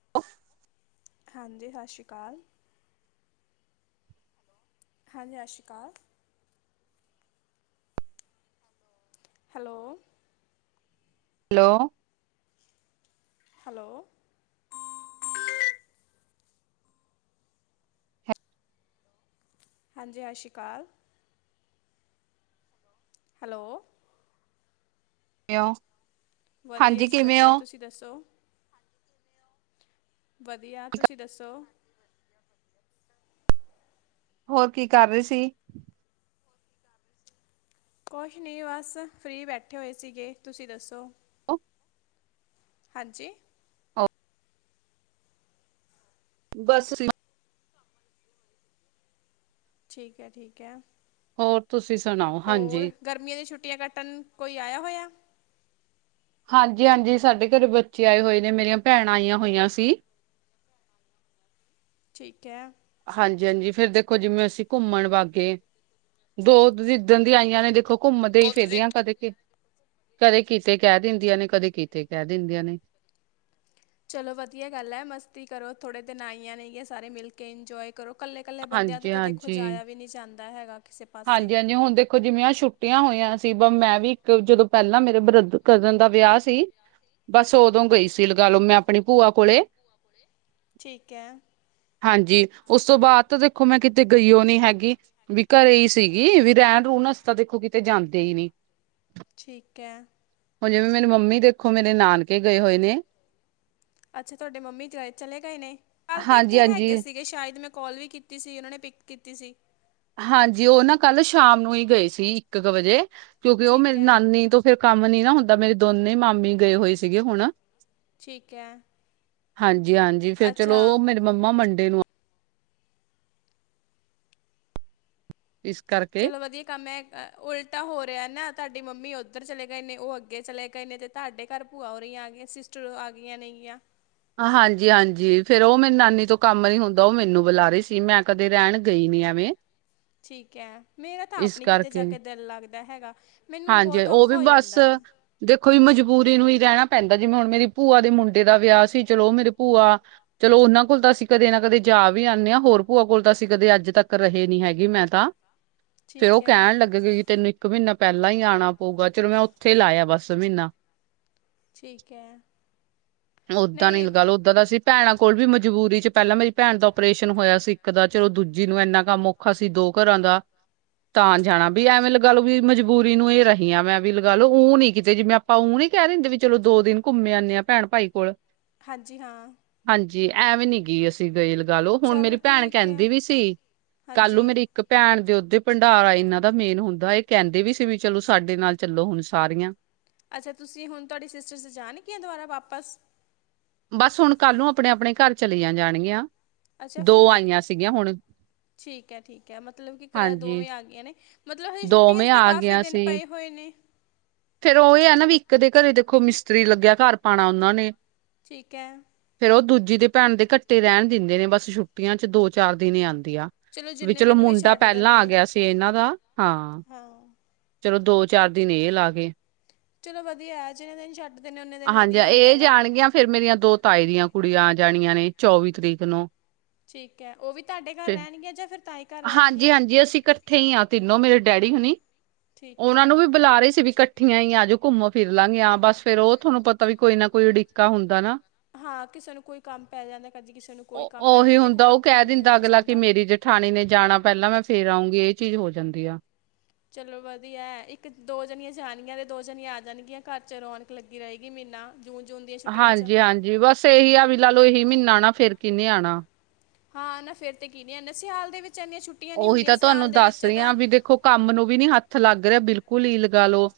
[unintelligible] ਹਾਂਜੀ, ਸਤਿ ਸ਼੍ਰੀ ਅਕਾਲ। ਹਾਂਜੀ, ਸਤਿ ਸ਼੍ਰੀ ਅਕਾਲ। ਹੈਲੋ। ਹੈਲੋ। ਹੈਲੋ। ਹਾਂਜੀ, ਸਤਿ ਸ਼੍ਰੀ ਅਕਾਲ। ਹੈਲੋ। ਕਿਵੇਂ ਓ? ਵਧੀਆ ਜੀ, ਵਧੀਆ। ਤੁਸੀਂ ਦੱਸੋ? ਵਧੀਆ, ਤੁਸੀਂ ਦੱਸੋ? ਹੋਰ, ਕੀ ਕਰ ਰਹੇ ਸੀ? ਕੁਛ ਨਹੀਂ, ਬਸ ਫ੍ਰਰੀ ਬੈਠੇ ਹੋਏ ਸੀਗੇ। ਤੁਸੀਂ ਦੱਸੋ? ਓ ਹ ਹਾਂਜੀ। ਹਾਂ। ਬਸ ਤੁਸੀਂ। ਠੀਕ ਹੈ-ਠੀਕ ਹੈ। ਹੋਰ ਤੁਸੀਂ ਸੁਣਾਓ? ਹੋਰ ਹਾਂਜੀ। ਗਰਮੀਆਂ ਦੀ ਛੁੱਟੀਆਂ ਕੱਟਨ, ਕੋਈ ਆਇਆ ਹੋਇਆ। ਹਾਂਜੀ- ਹਾਂਜੀ ਸਾਡੇ ਘਰੇ ਬੱਚੇ ਆਏ ਹੋਏ ਨੇ, ਮੇਰੀਆਂ ਭੈਣਾਂ ਆਈਆਂ ਹੋਈਆਂ ਸੀ। ਠੀਕ ਹੈ। ਹਾਂਜੀ-ਹਾਂਜੀ ਫੇਰ ਦੇਖੋ ਜਿਵੇਂ-ਅਸੀਂ ਘੁੰਮਣ ਬਾਹ ਗੇ। ਦੋ ਜਿੱਧਣ ਦੀਆਂ ਆਈਆਂ ਨੇ ਦੇਖੋ। ਘੁੰਮਦੇ ਹੀ ਫਿਰਦੀਆਂ। ਕਦੇ, ਕਦੇ ਕਿਤੇ ਕਹਿ ਦਿੰਦੀਆਂ ਨੇ, ਕਦੇ ਕਿਤੇ ਕਹਿ ਦਿੰਦੀਆਂ ਨੇ। ਚਲੋ ਵਧੀਆ ਗੱਲ ਹੈ। ਮਸਤੀ ਕਰੋ, ਥੋੜੇ ਦਿਨ ਆਈਆਂ ਨੇਗੀਆਂ ਸਾਰੇ ਮਿਲ ਕੇ ਇੰਜੋਏ ਕਰੋ ਕੱਲੇ-ਕੱਲੇ ਬੰਦਿਆਂ ਤੋਂ ਤਾਂ ਦੇਖੋ ਹਾਂਜੀ-ਹਾਂਜੀ। ਜਾਇਆ ਵੀ ਨਹੀਂ ਜਾਂਦਾ ਹੈਗਾ। ਕਿਸੇ ਪਾਸੇ ਹਾਂਜੀ-ਹਾਂਜੀ ਹੁਣ ਦੇਖੋ ਜਿਵੇ ਆਂ ਛੁੱਟੀਆਂ ਹੋਈਆਂ ਸੀ ਬ ਮੈਂ ਵੀ ਇੱਕ ਜਦੋਂ ਪਹਿਲਾਂ ਮੇਰੇ ਬ੍ਰ ਕਜ਼ਨ ਦਾ ਵਿਆਹ ਸੀ। ਬਸ, ਉਦੋਂ ਗਈ ਸੀ ਲਗਾ ਲੋ, ਮੈਂ ਆਪਣੀ ਭੂਆ ਕੋਲੇ ਠੀਕ ਹੈ ਹਾਂਜੀ ਉਸ ਤੋਂ ਬਾਅਦ ਤਾਂ ਦੇਖੋ ਮੈਂ ਕਿਤੇ ਗਈਓ ਨੀ ਹੈਗੀ, ਵੀ ਘਰੇ ਸੀਗੀ ਵੀ ਰਹਿਣ ਰੂਣਸ ਤਾਂ ਦੇਖੋ ਕਿਤੇ ਜਾਂਦੇ ਹੀ ਨੀ। ਠੀਕ ਹੈ। ਹੁਣ ਜਿਵੇਂ- ਮੇਰੀ ਮੰਮੀ ਦੇਖੋ, ਮੇਰੇ ਨਾਨਕੇ ਗਏ ਹੋਏ ਨੇ। ਅੱਛਾ ਤੁਹਾਡੇ ਮੰਮੀ ਚਲੇ ਗਏ ਨੇ, ਕੱਲ ਤੇ ਹਾਂਜੀ ਇੱਥੇ ਹਾਂਜੀ ਹੈਗੇ ਸੀਗੇ, ਸ਼ਾਇਦ ਮੈਂ ਕੋਲ ਵੀ ਕੀਤੀ ਸੀ। ਉਹਨਾਂ ਨੇ ਪਿਕ ਕੀਤੀ ਸੀ। ਹਾਂਜੀ ਉਹ ਨਾ ਕੱਲ ਸ਼ਾਮ ਨੂੰ ਹੀ ਗਏ ਸੀ। ਇੱਕ ਕੁ ਵਜੇ ਕਿਉਂਕਿ, ਉਹ ਠੀਕ ਮੇਰੀ ਹੈ ਨਾਨੀ ਤੋਂ ਫੇਰ ਕੰਮ ਨੀ ਨਾ ਹੁੰਦਾ। ਮੇਰੇ ਦੋਨੇ ਮਾਮੀ ਗਏ ਹੋਏ ਸੀਗੇ ਹੁਣ। ਠੀਕ ਹੈ। ਹਾਂਜੀ-ਹਾਂਜੀ ਫੇਰ ਚਲੋ ਅੱਛਾ ਮੇਰੇ ਮੰਮਾ ਮੰਡੇ ਨੂੰ ਇਸ ਕਰਕੇ। ਚਲੋ ਵਧੀਆ ਕੰਮ ਹੈ, ਉਲਟਾ ਹੋ ਰਿਹਾ ਨਾ ਤੁਾਡੀ ਮੰਮੀ ਉੱਧਰ ਚਲੇ ਗਏ ਨੇ, ਉਹ ਅੱਗੇ ਚਲੇ ਗਏ ਨੇ ਤੇ ਤਾਡੇ ਕੱਰ ਭੂਆ ਹੋਰੀ ਆਗੀਆਂ, ਸਿਸਟਰ ਆ ਗਈਆਂ ਨੇਗੀਆਂ। ਹਾਂਜੀ- ਹਾਂਜੀ ਫੇਰ ਉਹ ਮੇਰੀ ਨਾਨੀ ਤੋਂ ਕੰਮ ਨੀ ਹੁੰਦਾ ਉਹ ਮੈਨੂੰ ਬੁਲਾ ਰਹੀ ਸੀ ਮੈਂ ਕਦੇ ਰਹਿਣ ਗਈ ਨੀ ਐਵੇਂ ਠੀਕ ਹੈ, ਮੇਰਾ ਤਾਂ ਆਪ ਇਸ ਣੀ ਕਿਤੇ ਜਾ ਕਰਕੇ ਕੇ ਦਿਲ ਲੱਗਦਾ ਹੈਗਾ। ਮੈਨੂੰ ਹਾਂਜੀ ਬਹੁਤ ਉਹ ਵੀ ਔਖਾ ਹੋ ਬਸ ਜਾਂਦਾ। ਦੇਖੋ ਮਜਬੂਰੀ ਨੂੰ ਹੀ ਰਹਿਣਾ ਪੈਂਦਾ ਜਿਵੇਂ ਹੁਣ ਮੇਰੀ ਪੂਆ ਦੇ ਮੁੰਡੇ ਦਾ ਵਿਆਹ ਸੀ ਚਲੋ ਮੇਰੇ ਪੂਆ। ਚਲੋ ਉਹਨਾਂ ਕੋਲ ਤਾਂ ਅਸੀਂ ਕਦੇ ਨਾ ਕਦੇ। ਜਾ ਵੀ ਆਨੇ਼ ਹਾਂ ਹੋਰ ਪੂਆ ਕੋਲ ਤਾਂ ਅਸੀਂ ਕਦੇ ਅੱਜ ਤੱਕ ਰਹੇ ਨੀ ਹੈਗੀ ਮੈਂ ਤਾਂ। ਫੇ ਉਹ ਠੀਕ ਹੈ ਕਹਿਣ ਲੱਗੇ ਗਏ ਕਿ ਤੈਨੂੰ ਇੱਕ ਮਹੀਨਾ ਪਹਿਲਾਂ ਹੀ ਆਣਾ। ਹੋਗਾ ਚਲੋ ਮੈਂ ਉੱਥੇ ਲਾਇਆ ਬਸ ਮੀਨਾ। ਠੀਕ ਹੈ ਓਦਾਂ ਨੀ ਨਹੀਂ ਗੱਲ। ਦਾਂ ਦਾ ਸੀ ਭੈਣਾਂ ਕੋਲ ਵੀ ਮਜਬੂਰੀ ਚ ਪਹਿਲਾਂ ਮੇਰੀ ਭੈਣ ਦਾ ਓਪਰੇਸ਼ਨ ਹੋਇਆ ਸੀ ਇੱਕ ਦਾ ਚਲੋ ਦੂਜੀ ਨੂੰ ਇੰਨਾ ਕੰਮ। ਅਸੀ ਦੋ ਕਰਾਂ ਦਾ। ਤਾਂ ਜਾਣਾ ਵੀ ਐਵੇਂ ਲਗਾ ਲ ਵੀ ਮਜਬੂਰੀ ਨੂੰ ਇਹ ਰਹੀ ਆ ਮੈਂ ਵੀ ਲਗਾ ਲ ਉਹ ਨੀ ਕਿਤੇ ਜਿਵੇੈਂ। ਆਪ ਉਹ ਨੀ ਕਹਿ ਦਿੰਦੇ ਵੀ ਚਲੋ ਦੋ ਦਿਨ ਘੁੰਮੇ ਆਂਦੇ ਆ ਭੈਣ ਭਾਈ ਕੋਲ। ਹਾਂਜੀ ਹਾਂ। ਹਾਂਜੀ ਐਂ ਵੀ ਨੀ ਗ ਅ। ਗਈ ਲਗਾ ਲਓ ਹੁਣ ਮੇਰੀ ਚਲੋ ਭੈਣ ਠੀਕ ਹੈ ਕਹਿੰਦੀ ਵੀ ਸੀ ਕੱਲ ਨੂੰ ਹਾਂਜੀ ਮੇਰੀ ਇੱਕ ਭੈਣ ਦੇ ਓਦੇ। ਭੰਡਾਰਾ ਇਹਨਾਂ ਦਾ ਮੇਨ ਹੁੰਦਾ ਇਹ ਕਹਿੰਦੇ ਵੀ ਸੀ ਵੀ ਚਲੋ ਸਾਡੇ ਨਾਲ ਚੱਲੋ ਹੁਣ ਸਾਰੀਆਂ। ਅੱਛਾ ਤੁਸੀਂ ਹੁਣ ਤੁਹਾਡੇ ਸਿਸਟਰ ਚ ਜਾਣਗੀਆਂ ਦੁਬਾਰਾ ਵਾਪਸ। ਬਸ ਹੁਣ ਕੱਲ ਨੂੰ ਆਪਣੇ ਆਪਣੇ ਕੱਰ ਚਲੀਆਂ ਜਾਣਗੀਆਂ ਅੱਛਾ ਦੋ ਫੁੰਦੇ ਆਈਆਂ ਸੀਗੀਆਂ ਹੁਣ। ਠੀਕ ਏ ਠੀਕ ਏ ਮਤਲਬ ਕਿ ਹਾਂਜੀ ਦੋਵੇਂ ਆ ਗਈਆਂ ਨੇ। ਮਤਲਬ ਹਜ੍ ਛੁੱਟੀਆਂ ਦੋਵੇਂ ਤੇ ਆ ਕਾਫੀ ਗਈਆਂ ਦਿਨ ਸੀ ਪਏ ਹੋਏ ਨੇ। ਫੇਰ ਉਹ ਇਹ ਹੈ ਨਾ ਵੀ ਇੱਕ ਦੇ ਘਰੇ ਦੇਖੋ ਮਿਸਤਰੀ ਲੱਗਿਆ ਘਰ ਪਾਣਾ ਉਹਨਾਂ ਨੇ। ਠੀਕ ਏ। ਫੇਰ ਉਹ ਦੂਜੀ ਦੇ ਭੈਣ ਦੇ ਕੱਟੇ ਰਹਿਣ ਦਿੰਦੇ ਨੇ ਬਸ ਛੁੱਟੀਆਂ ਚ ਦੋ ਚਾਰ ਦਿਨ ਆਂਦੀ ਆ। ਵੀ ਜਿੰਨੇ ਚਲੋ ਦਿਨ ਮੁੰਡਾ ਛੱਡਦੇ ਪਹਿਲਾਂ ਆ ਨੇ ਗਿਆ ਸੀ। ਤੇ ਇਹਨਾਂ ਦਾ ਹਾਂ ਚਲੋ ਦੋ ਚਾਰ ਦਿਨ ਇਹ ਲਾ ਗੇ। ਚਲੋ ਵਧੀਆ ਏ ਜਿੰਨੇ ਦਿਨ ਛੱਡਿੰਦੇ ਉਨੇ ਦਿਨ ਹਾਂਜੀ ਵਧੀਆ ਹੁੰਦਾ ਇਹ ਹੈਗਾ। ਜਾਣਗੀਆਂ ਫੇਰ ਮੇਰੀਆਂ ਦੋ ਤਾਏ ਦੀਆਂ ਕੁੜੀਆਂ ਆ ਜਾਣੀਆਂ ਨੇ ਚੌਵੀ ਤਰੀਕ ਨੂੰ। ਠੀਕ ਏ ਉਹ ਵੀ ਤੁਹਾਡੇ ਘਰ ਤੇ ਰਹਿਣਗੀਆਂ ਜਾਂ ਫਿਰ ਤਾਂ। ਹਾਂਜੀ ਹਾਂਜੀ ਅਸੀਂ ਇਕੱਠੇ ਹੀ ਹਾਂ ਤਿੰਨੋ ਮੇਰੇ ਡੈਡੀ ਹੋਣ। ਠੀਕ ਉਹਨਾ ਹੈ। ਨੂੰ ਵੀ ਬੁਲਾ ਰੇ ਸੀ ਵੀ ਇਕੱਠੀਆਂ ਹਈ ਆ ਜੋ ਘੁੰਮੋ ਫਿਰ ਲਾਂਗੇ ਬਸ ਫੇਰ ਉਹ ਤੁਹਾਨੂੰ ਪਤਾ। ਤਾਂ ਵੀ ਕੋਈ ਨਾ ਕੋਈ ਉਡੀਿੱਕਾ ਹੁੰਦਾ ਨਾ। ਹਾਂ ਕਿਸੇ ਨੂੰ ਕੋਈ ਕੰਮ ਪੈ ਜਾਂਦਾ ਕਦੀ ਕਿਸੇ ਨੂੰ ਕੋਈ ਉਹ ਕੰਮ ਪੈ ਜਾਂਦਾ ਦੇਖੋ ਇਕੱਠਿਆਂ ਨਹੀਂ ਹੋਇਆ ਜਾਂਦਾ। ਠਾਣੀ ਨੇ ਜਾਣਾ ਪਹਿਲਾਂ ਮੈਂ ਫੇਰ ਆਊਗੀ ਇਹ ਚੀਜ਼ ਹੋ ਜਾਂਦੀ ਆ। ਚਲੋ ਵਧੀਆ ਇੱਕ ਦੋ ਜਣੀਆਂ ਜਾਣਗੀਆਂ ਤੇ ਦੋ ਜਣ ਆ ਜਾਣਗੀਆਂ ਘਰ ਚ ਰੌਣਕ ਲੱਗੀ ਰਹੇਗੀ ਮਹੀਨਾ। ਜੂਨ ਜੂਨ ਦੀ। ਹਾਂਜੀ ਹਾਂਜੀ ਬਸ ਇਹੀ ਆ ਵੀ ਲਾ ਲੋ ਇਹੀ ਮਹੀਨਾ ਆਣਾ ਫੇਰ ਕਿਹਨੇ ਆਣਾ। ਹਾਂ ਨਾ ਫੇਰ ਤੇ ਕੀ ਨੀ ਆਦਾ ਸਿਆਲ ਦੇ ਵਿੱਚ ਇੰਨੀਆਂ ਛੁੱਟੀਆਂ ਨ ਉਹੀ ਹੁੰਦੀਆਂ ਤਾਂ ਸਿਆਲ ਤੁਹਾਨੂੰ ਦੇ ਦੱਸ ਵਿੱਚ ਰਹੀ ਆ ਤਾਂ। ਵੀ ਦੇਖੋ ਕੰਮ ਨੂੰ ਵੀ ਨੀ ਹੱਥ ਲੱਗ ਰਿਆ ਬਿਲਕੁਲ ਹੀ ਲਗਾ ਲੋ।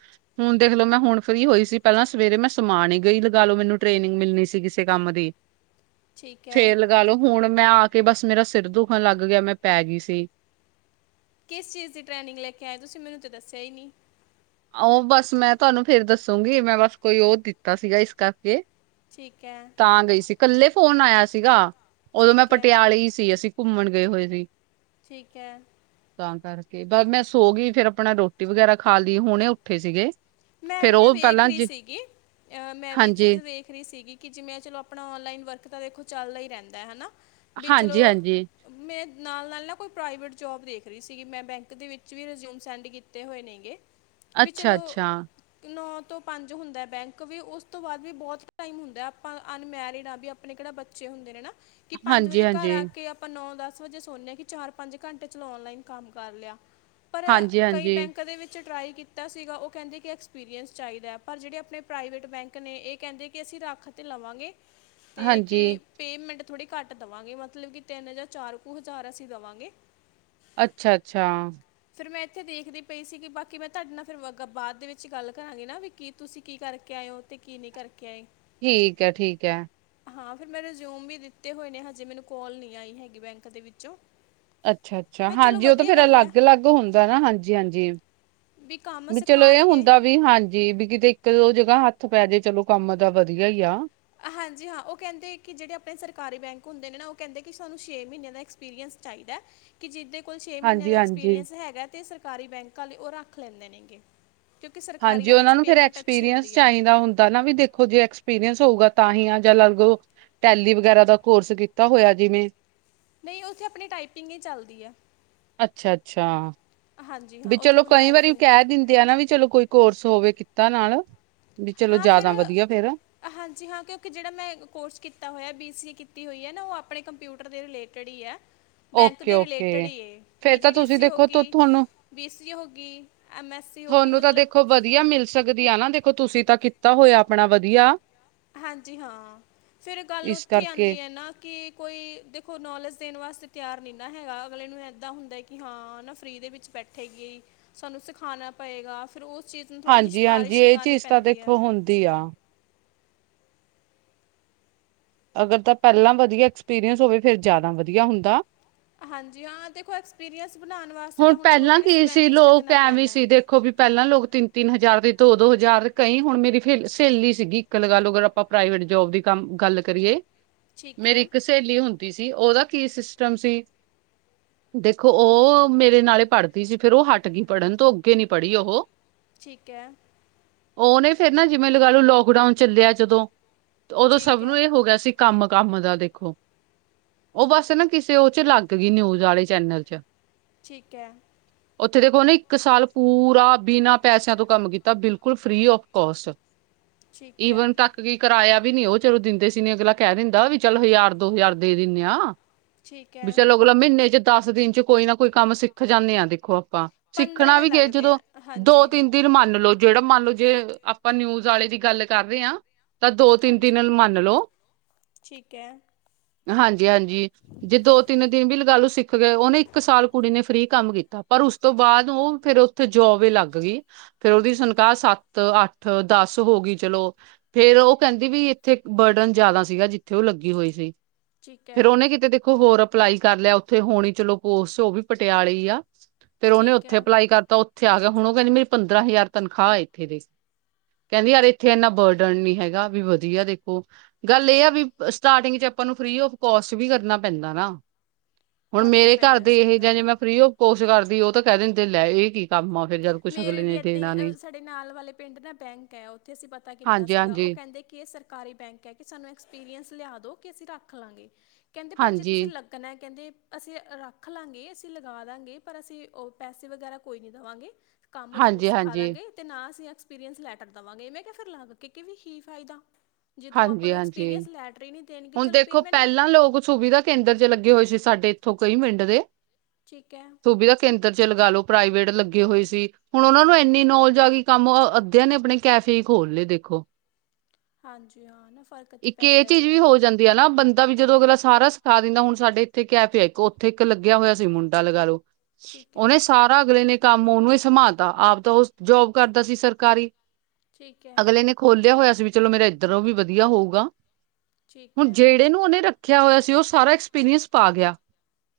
ਹੁਣ ਦੇਖਲੋ ਮੈਂ ਹੁਣ ਫਰੀ ਹੋਈ ਸੀ ਪਹਿਲਾਂ ਸਵੇਰੇ ਮੈਂ ਸਮਾਨ ਹੀ ਗਈ ਲਗਾ ਲਓ ਮੈਨੂੰ ਟ੍ਰੇਨਿੰਗ ਮਿਲਣੀ ਸੀਗੀ। ਕੰਮ ਦੀ। ਠੀਕ ਹੈ ਫੇਰ ਲਗਾ ਲੋ ਹੁਣ ਮੈਂ ਆ ਕੇ ਬਸ ਮੇਰਾ ਸਿਰ ਦੁਖਣ ਲੱਗ ਗਿਆ ਮੈਂ ਪੈ ਗੀ ਸੀ। ਕਿਸ ਚੀਜ਼ ਦੀ ਟ੍ਰੇਨਿੰਗ ਲੈ ਕੇ ਆਏ ਤੁਸੀਂ ਮੈਨੂੰ ਤਾਂ ਦੱਸਿਆ ਹੀ ਨੀ। ਉਹ ਬਸ ਮੈਂ ਤੁਾਨੂੰ ਫੇਰ ਦੱਸੂਗੀ ਮੈਂ ਬਸ ਕੋਈ ਉਹ ਦਿੱਤਾ ਸੀਗਾ ਇਸ ਕਰਕੇ। ਠੀਕ ਏ। ਤਾਂ ਗਈ ਸੀ, ਇਕੱਲੇ ਫੋਨ ਆਇਆ ਸੀਗਾ, ਉਦੋਂ ਮੈਂ ਠੀਕ ਹੈ ਪਟਿਆਲੇ ਹੀ ਸੀ, ਅਸੀਂ ਘੁੰਮਣ ਗਏ ਹੋਏ ਸੀ। ਠੀਕ ਐ। ਤਾਂ ਕਰਕੇ ਬ ਮੈਂ ਸੋ ਗਈ, ਫੇਰ ਆਪਣਾ ਰੋਟੀ ਵਗੈਰਾ ਖਾ ਲਈ, ਹੁਣੇ ਉੱਠੇ ਸੀਗੇ। ਮੈਂ ਫੇਰ ਵੀ ਨਾ ਉਹ ਵੇਖ ਪਹਿਲਾਂ ਰਹੀ ਜ ਸੀਗੀ, ਅਹ ਮੈਂ ਵੀ ਇਹ ਚੀਜ਼ ਹਾਂਜੀ, ਵੇਖ ਰਹੀ ਸੀਗੀ ਕਿ ਜਿਵੇਂ ਚਲੋਂ ਆਪਣਾ ਔਨਲਾਈਨ ਵਰਕ ਤਾਂ ਦੇਖੋ ਚੱਲਦਾ ਹੀ ਰਹਿੰਦਾ, ਹਨਾਂ ਵੀ ਚਲੋਂ ਹਾਂਜੀ-ਹਾਂਜੀ, ਮੈਂ ਨਾਲ ਨਾਲ ਨਾ ਕੋਈ ਪ੍ਰਾਈਵੇਟ ਜੋਬ ਦੇਖ ਰਹੀ ਸੀਗੀ, ਮੈਂ ਬੈਂਕ ਦੇ ਵਿੱਚ ਵੀ ਰਿਜ਼ਿਊਮ ਸੈਂਡ ਕੀ ਤੇ ਹੋਏ ਨੇ ਗੇ, ਵੀ ਚੱਲੋਂ ਅੱਛਾ-ਅੱਛਾ। ਨੌ ਤੋਂ ਪੰਜ ਹੁੰਦਾ ਬੈਂਕ ਵੀ, ਉਸ ਤੋਂ ਬਾਅਦ ਵੀ ਬਹੁਤ ਟਾਈਮ ਹੁੰਦਾ, ਆਪਾਂ ਅਨਮੈਰਿਡ ਆ ਵੀ ਆਪ ਪਣੇ ਕਿਹੜਾ ਬੱਚੇ ਹੁੰਦੇ ਨੇ ਨਾ, ਕਿ ਪੰਜ ਵਜੇ ਘਰ ਹਾਂਜੀ-ਹਾਂਜੀ, ਆ ਕੇ ਆਪ ਆਪਾਂ ਨੌ ਦਸ ਵਜੇ ਸੋਨੇ ਆ, ਕਿ ਚਾਰ-ਪੰਜ ਘੰਟੇ ਚਲੋਂ ਔਨਲਾਈਨ ਕੰਮ ਕਰ ਲਿਆ। ਪਰ ਕਈ ਹਾਂਜੀ-ਹਾਂਜੀ, ਬੈਂਕਾਂ ਦੇ ਵਿੱਚ ਟਰਾਈ ਕੀਤਾ ਸੀਗਾ, ਉਹ ਕਹਿੰਦੇ ਕਿ ਕਿ ਐਕਸਪੀਰੀਅੰਸ ਚਾਈਦਾ, ਪਰ ਜਿਹੜੇ ਆਪਣੇ ਪ੍ਰਾਈਵੇਟ ਬੈਂਕ ਨੇ ਇਹ ਕਹਿੰਦੇ ਕਿ ਅਸੀਂ ਰੱਖ ਤੇ ਲਵਾਂਗੇ ਤੇ ਕੀ ਹਾਂਜੀ, ਪੇਮੈਂਟ ਥੋੜ੍ਹੀ ਘੱਟ ਦਵਾਂਗੇ, ਮਤਲਬ ਕਿ ਤਿੰਨ ਜਾਂ ਚਾਰ ਕੁ ਹਜ਼ਾਰ ਅਸੀਂ ਦੇਵਾਂਗੇ। ਅੱਛਾ ਅੱਛਾ। ਫਿਰ ਮੈਂ ਇੱਥੇ ਦੇਖਦੀ ਪਈ ਸੀ, ਕਿ ਬਾਕੀ ਮੈਂ ਤੁਹਾਡੇ ਨਾਲ ਫਿਰ ਅ ਬਾਅਦ ਦੇ ਵਿੱ ਚੀ, ਗੱਲ ਕਰਾਂਗੇ ਨਾ, ਵੀ ਕੀ ਤੁਸੀਂ ਕੀ ਕਰਕੇ ਆਇਓ ਅਤੇ ਕੀ ਨਈਂ ਕਰਕੇ ਆਏ। ਠੀਕ ਐ, ਠੀਕ ਐ। ਹਾਂ, ਫਿਰ ਮੈਂ ਰਿਜ਼ਊਮ ਵੀ ਦਿੱਤੇ ਹੋਏ ਨੇ ਹਜੇ ਮੈਨੂੰ ਕੋਲ ਨੀ ਆਈ ਹੈਗੀ ਬੈਂਕ ਦੇ ਵਿੱਚੋਂ। ਅੱਛਾ ਅੱਛਾ, ਮੈਂ ਚਲੋ ਹਾਂਜੀ ਉਹ ਤਾਂ ਵਧੀਆ ਫੇਰ ਗੱਲ ਹੈ ਅਲੱਗ-ਅਲੱਗ ਹੁੰਦਾ ਨਾ, ਹਾਂਜੀ ਹਾਂਜੀ। ਵੀ ਕੰਮ ਸਿਖਾਣਗੇ। ਵੀ ਹਾਂਜੀ ਵੀ ਕਿਤੇ ਇੱਕ ਦੋ ਜਗ੍ਹਾ ਹੱਥ ਪੈ ਜੇ, ਚਲੋਂ ਕੰਮ ਦਾ ਵਧੀਆ ਈ ਆ। ਹਾਂਜੀ ਹਾਂ, ਉਹ ਕਹਿੰਦੇ ਕਿ ਜਿਹੜੇ ਆਪਣੇ ਸਰਕਾਰੀ ਬੈਂਕ ਹੁੰਦੇ ਨੇ ਨਾ ਉਹ ਕਹਿੰਦੇ ਕਿ ਸਾਨੂੰ ਛੇ ਮਹੀਨਿਆਂ ਦਾ ਏਕਸ ਪੀਰੀਅਸ ਚਾਈਦਾ। ਕਿ ਜਿਹਦੇ ਕੋਲ ਛੇ ਮਹੀਨਿਆਂ ਦਾ ਹਾਂਜੀ-ਹਾਂਜੀ। ਐਕਸਪੀਰੀਅੰਸ ਹੈਗਾ ਤੇ ਸਰਕਾਰੀ ਬੈਂਕ ਆਲੇ ਉਹ ਰੱਖ ਲੈਂਦੇ ਨੇਗੇ। ਕਿਉਂਕਿ ਸਰਕਾਰੀ ਹਾਂਜੀ, ਵਾਲਿਆਂ ਉਹਨਾਂ 'ਚ ਨੂੰ ਫਿਰ ਪੇਮੈਂਟ ਅੱਛੀ ਐਕਸਪੀਰੀਅੰਸ ਹੁੰਦੀ ਹੈ ਚਾਹੀਦਾਂ ਹੁੰਦਾ ਨਾ ਵੀ ਦੇ ਐਕਸਪੀਰੀੰਸ ਹੋਊਗਾ ਤਾਂ ਹੀ ਆ, ਜਾਂ ਅਲਗ ਟੈਲੀ ਵਗੈਰਾ ਦਾ ਕੋਰਸ ਕੀਤਾ ਹੋਇਆ ਜਿਵੇਂ। ਨਈਂ ਉੱਥੇ ਆਪਣੀ ਟਾਈਪਿੰਗ ਈ ਚੱਲਦੀ ਐ। ਅੱਛਾ ਅੱਛਾ। ਹਾਂਜੀ ਹਾਂ ਵੀ ਉੱਥੇ ਚਲੋਂ ਆਪਣਾ ਕਈ ਵਾਰੀ ਟਾਈਪਿੰਗ ਕਹਿ ਦਿੰਦੇ ਆ ਨਾ ਵੀ ਚਲੋਂ ਕੋਈ ਕੋਰਸ ਹੋਵੇ ਕਿੱਤਾ ਨਾਲ। ਵੀ ਚਲੋਂ ਹਾਂ ਫਿਰ ਜ਼ਿਆਦਾ ਵਧੀਆ ਫੇਰ। ਹਾਂਜੀ ਹਾਂ, ਕਿਉਂਕਿ ਜਿਹੜਾ ਮੈਂ ਕੋਰਸ ਕੀਤਾ ਹੋਇਆ ਬੀ ਸੀ ਏ ਕੀਤੀ ਹੋਈ ਐ ਨਾ, ਉਹ ਆਪਣੇ ਕੰਪਿਊਟਰ ਦੇ ਰਿਲੇਟ ਰਿਲੇਟਡ ਈ ਐ, ਬੈਂਕ ਓਕੇ ਦੇ ਰਿਲੇਟਡ ਓਕੇ ਹੀ ਐ, ਫੇਰ ਤਾਂ ਪੀਜੀਡੀ ਤੁਸੀਂ ਸੀ ਦੇਖੋ ਤੁ- ਹੋਗੀ ਤੁਹਾਨੂੰ ਬੀਸੀ ਹੋਗੀ, ਐੱਮ ਐੱਸ ਸੀ ਹੋਗੀ ਤੁਹਾਨੂੰ ਤਾਂ ਮਤਲਬ ਦੇਖੋ ਵਧੀਆ ਮਿਲ ਸਕਦੀ ਆ, ਨਾ ਦੇਖੋਂ ਤੁਸੀਂ ਤਾਂ ਕੀਤਾ ਹੋਇਆ ਆਪਣਾ ਵਧੀਆ। ਹਾਂਜੀ ਹਾਂ, ਫਿਰ ਗੱਲ ਇਸ ਉੱਥੇ ਆਦੀ ਕਰਕੇ ਐ ਨਾ ਕਿ ਕੋਈ ਦੇਖੋ ਨੌਲੇਜ ਦੇਣ ਵਾਸਤੇ ਤਿਆਰ ਨਈਂ ਨਾ ਹੈਗਾ, ਅਗਲੇ ਨੂੰ ਇਦਾਂ ਹੁੰਦਾ ਕਿ ਹਾਂ ਨਾ ਫਰੀ ਦੇ ਵਿੱਚ ਬੈਠ ਠੇ ਗੀ, ਸਾਨੂੰ ਸਿਖਾਨਾ ਪਏਗਾ, ਫਿਰ ਉਸ ਚੀਜ਼ ਨੂੰ ਥੋੜ੍ਹੀ ਜਿਹੀ ਹਾਂਜੀ ਹਾਂਜੀ ਸਿਫਾਰਸ਼ ਇਹ ਲਗਾਉਣੀ ਚੀਜ਼ ਤਾਂ ਪੈਂਦੀ ਐ। ਦੇਖੋ ਹੁੰਦੀ ਆ। ਅਗਰ ਤਾਂ ਪਹਿਲਾਂ ਵਧੀਆ ਐਕਸਪੀਰੀਅੰਸ ਹੋਵੇ, ਫਿਰ ਜ਼ਿਆਦਾ ਵਧੀਆ ਹੁੰਦਾ। ਹਾਂਜੀ ਹਾਂ ਦੇਖੋ, ਐਕਸਪੀਰੀਅੰਸ ਬਣਾਉਨ ਵਾ ਹੁਣ ਪਹਿਲਾਂ ਕੀ ਸੀ, ਲੋਕ ਐ ਵੀ ਸੀ ਹੈ। ਦੇਖੋ ਵੀ ਪਹਿਲਾਂ ਲੋਕ ਤਿੰਨ-ਤਿੰਨ ਹਜ਼ਾਰ ਦੇ, ਦੋ-ਦੋ ਹਜ਼ਾਰ ਕਈ ਹੁਣ ਮੇਰੀ ਫ ਸਹੇਲੀ ਸੀਗੀ ਇੱਕ ਲਗਾ ਲੋ ਅਗਰ ਆਪਾਂ ਪ੍ਰਾਈਵੇਟ ਜੋਬ ਦੀ ਕੰਮ ਗੱਲ ਕਰੀਏ, ਠੀਕ ਮੇਰੀ ਹੈ ਇੱਕ ਸਹੇਲੀ ਹੁਣ ਦੀ ਸੀ, ਉਹਦਾ ਕੀ ਸਿਸਟਮ ਸੀ ਦੇਖੋ ਉਹ ਮੇਰੇ ਨਾਲੇ ਪੜ੍ਹਦੀ ਸੀ ਫੇਰ ਉਹ ਹੱਟ ਗਈ ਪੜ੍ਹਨ ਤੋ ਅੱਗੇ ਨੀ ਪੜ੍ਹੀ ਉਹੋ। ਠੀਕ ਐ। ਉਹਨੇ ਫੇਰ ਨਾ ਜਿਵੇਂ ਲਗਾ ਲੋ ਲੋਕਡਾਊਨ ਚੱਲਿਆ ਜਦੋਂ ਉਦੋਂ ਸਭ ਠੀਕ ਹੈ ਨੂੰ ਇਹ ਹੋ ਗਿਆ ਸੀ, ਕੰਮ ਕੰਮ ਦਾ ਦੇਖੋਂ। ਉਹ ਬਸ ਨਾ ਕਿਸੇ ਉਹ ਚ ਲੱਗ ਗਈ ਨਿਊਜ ਵਾਲੇ ਚੈਨਲ ਚ। ਠੀਕ ਹੈ। ਉੱਥੇ ਦੇਖੋ ਨਾ ਇੱਕ ਸਾਲ ਪੂਰਾ ਬਿਨਾਂ ਪੈਸਿਆਂ ਤੋਂ ਕੰਮ ਕੀਤਾ ਬਿਲਕੁਲ ਫਰੀ ਆਫ ਕੋਸਟ ਠੀਕ ਹੈ ਈਵਨ ਤੱਕ। ਕਿਉ ਕਿਰਾਇਆ ਵੀ ਨੀ ਉਹ ਚਲੋ ਦਿੰਦੇ ਸੀ ਨ ਅਗਲਾ ਕਹਿ ਦਿੰਦਾ ਵੀ ਚੱਲ ਹਜ਼ਾਰ ਦੋ ਹਜ਼ਾਰ ਦੇ ਦਿੰਦੇ ਆ। ਠੀਕ ਹੈ ਵੀ ਚਲੋ ਅਗਲਾ ਮਹੀਨੇ ਚ ਦਸ ਦਿਨ ਚ ਕੋਈ ਨਾ ਕੋਈ ਕੰਮ ਸਿੱਖ ਜਾਂਦੇ ਆਂ ਦੇਖੋ ਆਪਾਂ ਸਿੱਖਣਾ ਦੇ ਵੀ ਕਿ ਲੱਗਦੇ ਜਦੋਂ ਆ ਦੋ ਹਾਂਜੀ ਤਿੰਨ ਦਿਨ ਮੰਨ ਲਓ ਜਿਹੜਾ ਮੰਨ ਲਓ। ਜੇ ਆਪਾਂ ਨਿਊਜ਼ ਵਾਲੇ ਦੀ ਗੱਲ ਕਰ ਰਹੇ ਹਾਂ। ਤਾਂ ਦੋ ਤਿੰਨ ਹਾਂਜੀ ਦਿਨ ਮੰਨ ਲਓ। ਠੀਕ ਹੈ ਹਾਂਜੀ ਹਾਂਜੀ ਜੇ ਦੋ ਤਿੰਨ ਦਿਨ ਵੀ ਲਗਾ ਲਓ ਸਿੱਖ ਗਏ ਉਹਨੇ ਇੱਕ ਸਾਲ ਫਰੀ ਕੰਮ ਕੀਤਾ ਪਰ ਉਸ ਤੋਂ ਬਾਅਦ ਉਹ ਫਿਰ ਉੱਥੇ ਜੋਬ ਈ ਲੱਗ ਗਈ। ਫਿਰ ਉਹਦੀ ਤਨਖਾਹ ਸੱਤ ਅੱਠ ਦਸ ਹੋ ਗਈ ਚਲੋ। ਫੇਰ ਉਹ ਕਹਿੰਦੀ ਵੀ ਇੱਥੇ ਬਰਡਨ ਜ਼ਿਆਦਾ ਸੀਗਾ ਜਿੱਥੇ ਉਹ ਲੱਗੀ ਹੋਈ ਸੀ। ਠੀਕ ਹੈ ਫੇਰ ਉਹਨੇ ਕਿਤੇ ਦੇਖੋ ਹੋਰ ਅਪਲਾਈ ਕਰ ਲਿਆ ਉੱਥੇ ਹੋਣੀ ਚਲੋ ਪੋਸਟ ਉਹ ਵੀ ਪਟਿਆਲੇ ਈ ਆ ਫਿਰ ਉਹਨੇ ਠੀਕ ਉੱਥੇ ਹੈ ਅਪਲਾਈ ਕਰਤਾ। ਇੱਥੇ ਆ ਗਿਆ ਹੁਣ ਉਹ ਕਹਿੰਦੀ ਮੇਰੀ ਪੰਦਰਾਂ ਹਜ਼ਾਰ ਤਨਖਾਹ ਆ ਇੱਥੇ ਦੇ ਕਹਿੰਦੀ ਯਾਰ ਇੱਥੇ ਇੰਨਾ ਬਰਡਨ ਨੀ ਹੈਗਾ ਵੀ ਵਧੀਆ ਦੇਖੋ। ਗੱਲ ਇਹ ਆ ਵੀ ਸਟਾਰਟਿੰਗ ਚ ਆਪਾਂ ਨੂੰ ਫਰੀ ਆਫ ਕੋਸਟ ਵੀ ਕਰਨਾ ਪੈਂਦਾ ਨਾ। ਹੁਣ ਕਰਨਾ ਮੇਰੇ ਘਰ ਪੈਂਦਾ ਦੇ ਸਹੀ ਇਹ ਜਾਂ ਗੱਲ ਜੇ ਆ ਮੈਂ ਆਫ ਕੋਸਟ ਕਰਦੀ ਉਹ ਤਾਂ ਕਹਿ ਦਿੰਦੇ ਲੈ ਇਹ ਕੀ ਕੰਮ ਆ ਫਿਰ ਜਦ ਕੁਛ ਮੇਰੇ ਅਗਲੇ ਵੀ ਨੇ ਇੱਦੇ ਦੇਣਾ ਨੀ ਈ ਸਾਡੇ ਨਾਲ ਵਾਲੇ ਪਿੰਡ ਨਾ ਬੈਂਕ ਹੈ ਉੱਥੇ ਅਸੀਂ ਪਤਾ ਕੀਤਾ ਹਾਂਜੀ ਸੀਗਾ ਹਾਂਜੀ ਉਹ ਕਹਿੰਦੇ ਕਿ ਸਰ ਘਰ ਈ ਬੈਂਕ ਹੈ ਕਿ ਸਾਨੂੰ ਐਕਸਪੀਰੀਅੰਸ ਲਿਆ ਦੋ ਕਿ ਅਸੀਂ ਰੱਖ ਲਵਾਂਗੇ ਕਹਿੰਦੇ ਪਰ ਜੇ ਹਾਂਜੀ ਤੁਸੀਂ ਲੱ ਕ ਕਹਿੰਦੇ ਅਸੀਂ ਰੱਖ ਲਾਂਗੇ ਅਸੀਂ ਲਗਾ ਦਾਂਗੇ ਪਰ ਅਸੀਂ ਉਹ ਪੈਸੇ ਵਗੈਰਾ ਕੋਈ ਨੀ। ਦਵਾਂਗੇ ਕੰਮ ਜ਼ਰੂਰ ਹਾਂਜੀ ਸਿਖਾ ਹਾਂਜੀ ਦਾਂਗੇ। ਤੇ ਨਾ ਅਸੀਂ ਐਕਸਪੀਰੀਅੰਸ ਲੈਟਰ ਦੇਵਾਂਗੇ ਮੈ ਕਿਹਾ ਫਿਰ ਲੱਗ ਕੇ ਕਿ ਕੀ ਫਾਇਦਾ ਤੇ ਜੇ ਤੂੰ ਹਾਂਜੀ ਆਪਣਾ ਹਾਂਜੀ ਐਕਸਪੀਰੀਅੰਸ ਲੈਟਰ ਹੀ ਨੀ। ਹੁਣ ਦੇਖੋ ਪਹਿਲਾਂ ਲੋਕ ਸੁਵਿਧਾ ਕੇਂਦਰ ਚ ਲੱਗੇ ਹੋਏ ਸੀ ਸਾਡੇ ਇੱਥੋਂ ਕਈ ਪਿੰਡ ਦੇ। ਠੀਕ ਹੈ। ਸੁਵਿਧਾ ਕੇਂਦਰ ਚ ਲਗਾ ਲੋ ਪ੍ਰਾਈਵੇਟ ਲੱਗੇ ਹੋਏ ਸੀ। ਹੁਣ ਉਹਨਾਂ ਨੂੰ ਇੰਨੀ ਨੌਲਜ ਆ ਗਈ ਕੰਮ ਅੱਧਿਆਂ ਨੇ ਆਪਣੇ ਕੈਫੇ ਖੋਲ ਲਏ ਦੇਖੋ। ਹਾਂਜੀ ਹਾਂ ਨਾ। ਫਰਕ ਤੇ ਇੱਕ ਇਹ ਪੈਂਦਾ ਹੀ ਚੀਜ਼ ਵੀ ਹੈ ਹੋ ਜਾਂਦੀ। ਨਾ ਬੰਦਾ ਵੀ ਜਦੋਂ ਅਗਲਾ ਸਖਾ ਦਿੰਦਾ ਹੁਣ ਸਾਡੇ ਇੱਥੇ ਕੈਫੇ ਆ ਇੱਕ ਉੱਥੇ ਇੱਕ ਲੱਗਿਆ ਹੋਇਆ ਸੀ ਮੁੰਡਾ ਲਗਾ ਲਓ। ਠੀਕ ਹੈ ਉਹਨੇ ਸਾਰਾ ਅਗਲੇ ਨੇ ਕੰਮ ਉਹਨੂੰ ਹੀ ਸੰਭਾਲਤਾ ਆਪ ਤਾਂ ਉਹ ਜੋਬ ਕਰਦਾ ਸੀ ਸਰਕਾਰੀ। ਠੀਕ ਹੈ ਅਗਲੇ ਨੇ ਖੋਲਿਆ ਹੋਇਆ ਸੀ ਵੀ ਚਲੋ ਮੇਰਾ ਇੱਧਰੋਂ ਵੀ ਵਧੀਆ ਹੋਊਗਾ। ਠੀਕ ਹੁਣ ਹੈ ਜਿਹੜੇ ਨੂੰ ਉਹਨੇ ਰੱਖਿਆ ਹੋਇਆ ਸੀ ਉਹ ਸਾਰਾ ਐਕਸਪੀਰੀਅੰਸ ਪਾ ਗਿਆ।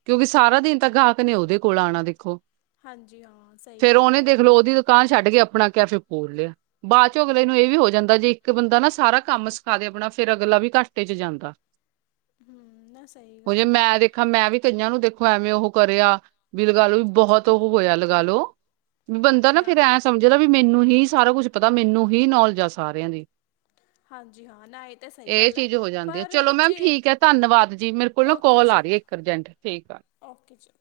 ਕਿਉਂਕਿ ਸਾਰਾ ਦਿਨ ਤਾਂ ਗਾਹਕ ਨੇ ਉਹਦੇ ਕੋਲ ਆਉਣਾ ਦੇਖੋ। ਹਾਂਜੀ ਹਾਂ ਸਹੀ ਗੱਲ ਆ ਤੁਹਾਡੀ। ਦਕਾਨ ਛੱਡ ਕੇ ਆਪਣਾ ਕੈਫੇ ਖੋਲ ਲਿਆ ਬਾਅਦ ਚ ਅਗਲੇ ਨੂੰ ਇਹ ਵੀ ਹੋ ਜਾਂਦਾ ਜੇ ਇੱਕ ਬੰਦਾ ਨਾ ਸਾਰਾ ਕੰਮ ਖਾ ਦੇ ਆਪਣਾ ਫੇਰ ਅਗਲਾ ਵੀ ਘਾਟੇ ਚ ਜਾਂਦਾ ਹੂੰ ਨਾ ਸਹੀ ਉਹ ਜੇ ਗੱਲ ਆ ਮੈਂ ਦੇਖ ਹਾਂ ਮੈਂ ਵੀ ਕਈਆਂ ਨੂੰ ਦੇਖੋ ਐਵੇਂ ਉਹ ਕਰਿਆ ਵੀ ਲਗਾ ਲੋ ਵੀ ਬਹੁਤ ਉਹ ਹੋਇਆ ਲਗਾ ਲੋ। ਵੀ ਬੰਦਾ ਹਾਂਜੀ ਨਾ ਫੇਰ ਹਾਂ ਐਂ ਸਮਝਦਾ ਵੀ ਮੈਨੂੰ ਹੀ ਸਾਰਾ ਕੁਛ ਪਤਾ ਮੈਨੂੰ ਹੀ ਨੌਲੇਜ ਆ ਸਾਰਿਆਂ ਦੀ। ਹਾਂਜੀ ਹਾਂ ਨਾ। ਤਾਂ ਸਹੀ ਇਹ ਗੱਲ ਹੈ ਚੀਜ਼ ਹੋ ਜਾਂਦੀ ਆ ਪਰ ਚਲੋ ਮੈਮ ਜੇ ਠੀਕ ਆ ਧੰਨਵਾਦ ਜੀ ਮੇਰੇ ਕੋਲ ਨਾ ਓਕੇ ਕੋਲ ਜੀ ਆ ਰਹੀ ਆ ਓਕੇ ਇੱਕ ਅਰਜੰਟ ਠੀਕ ਆ। ਓਕੇ ਜੀ।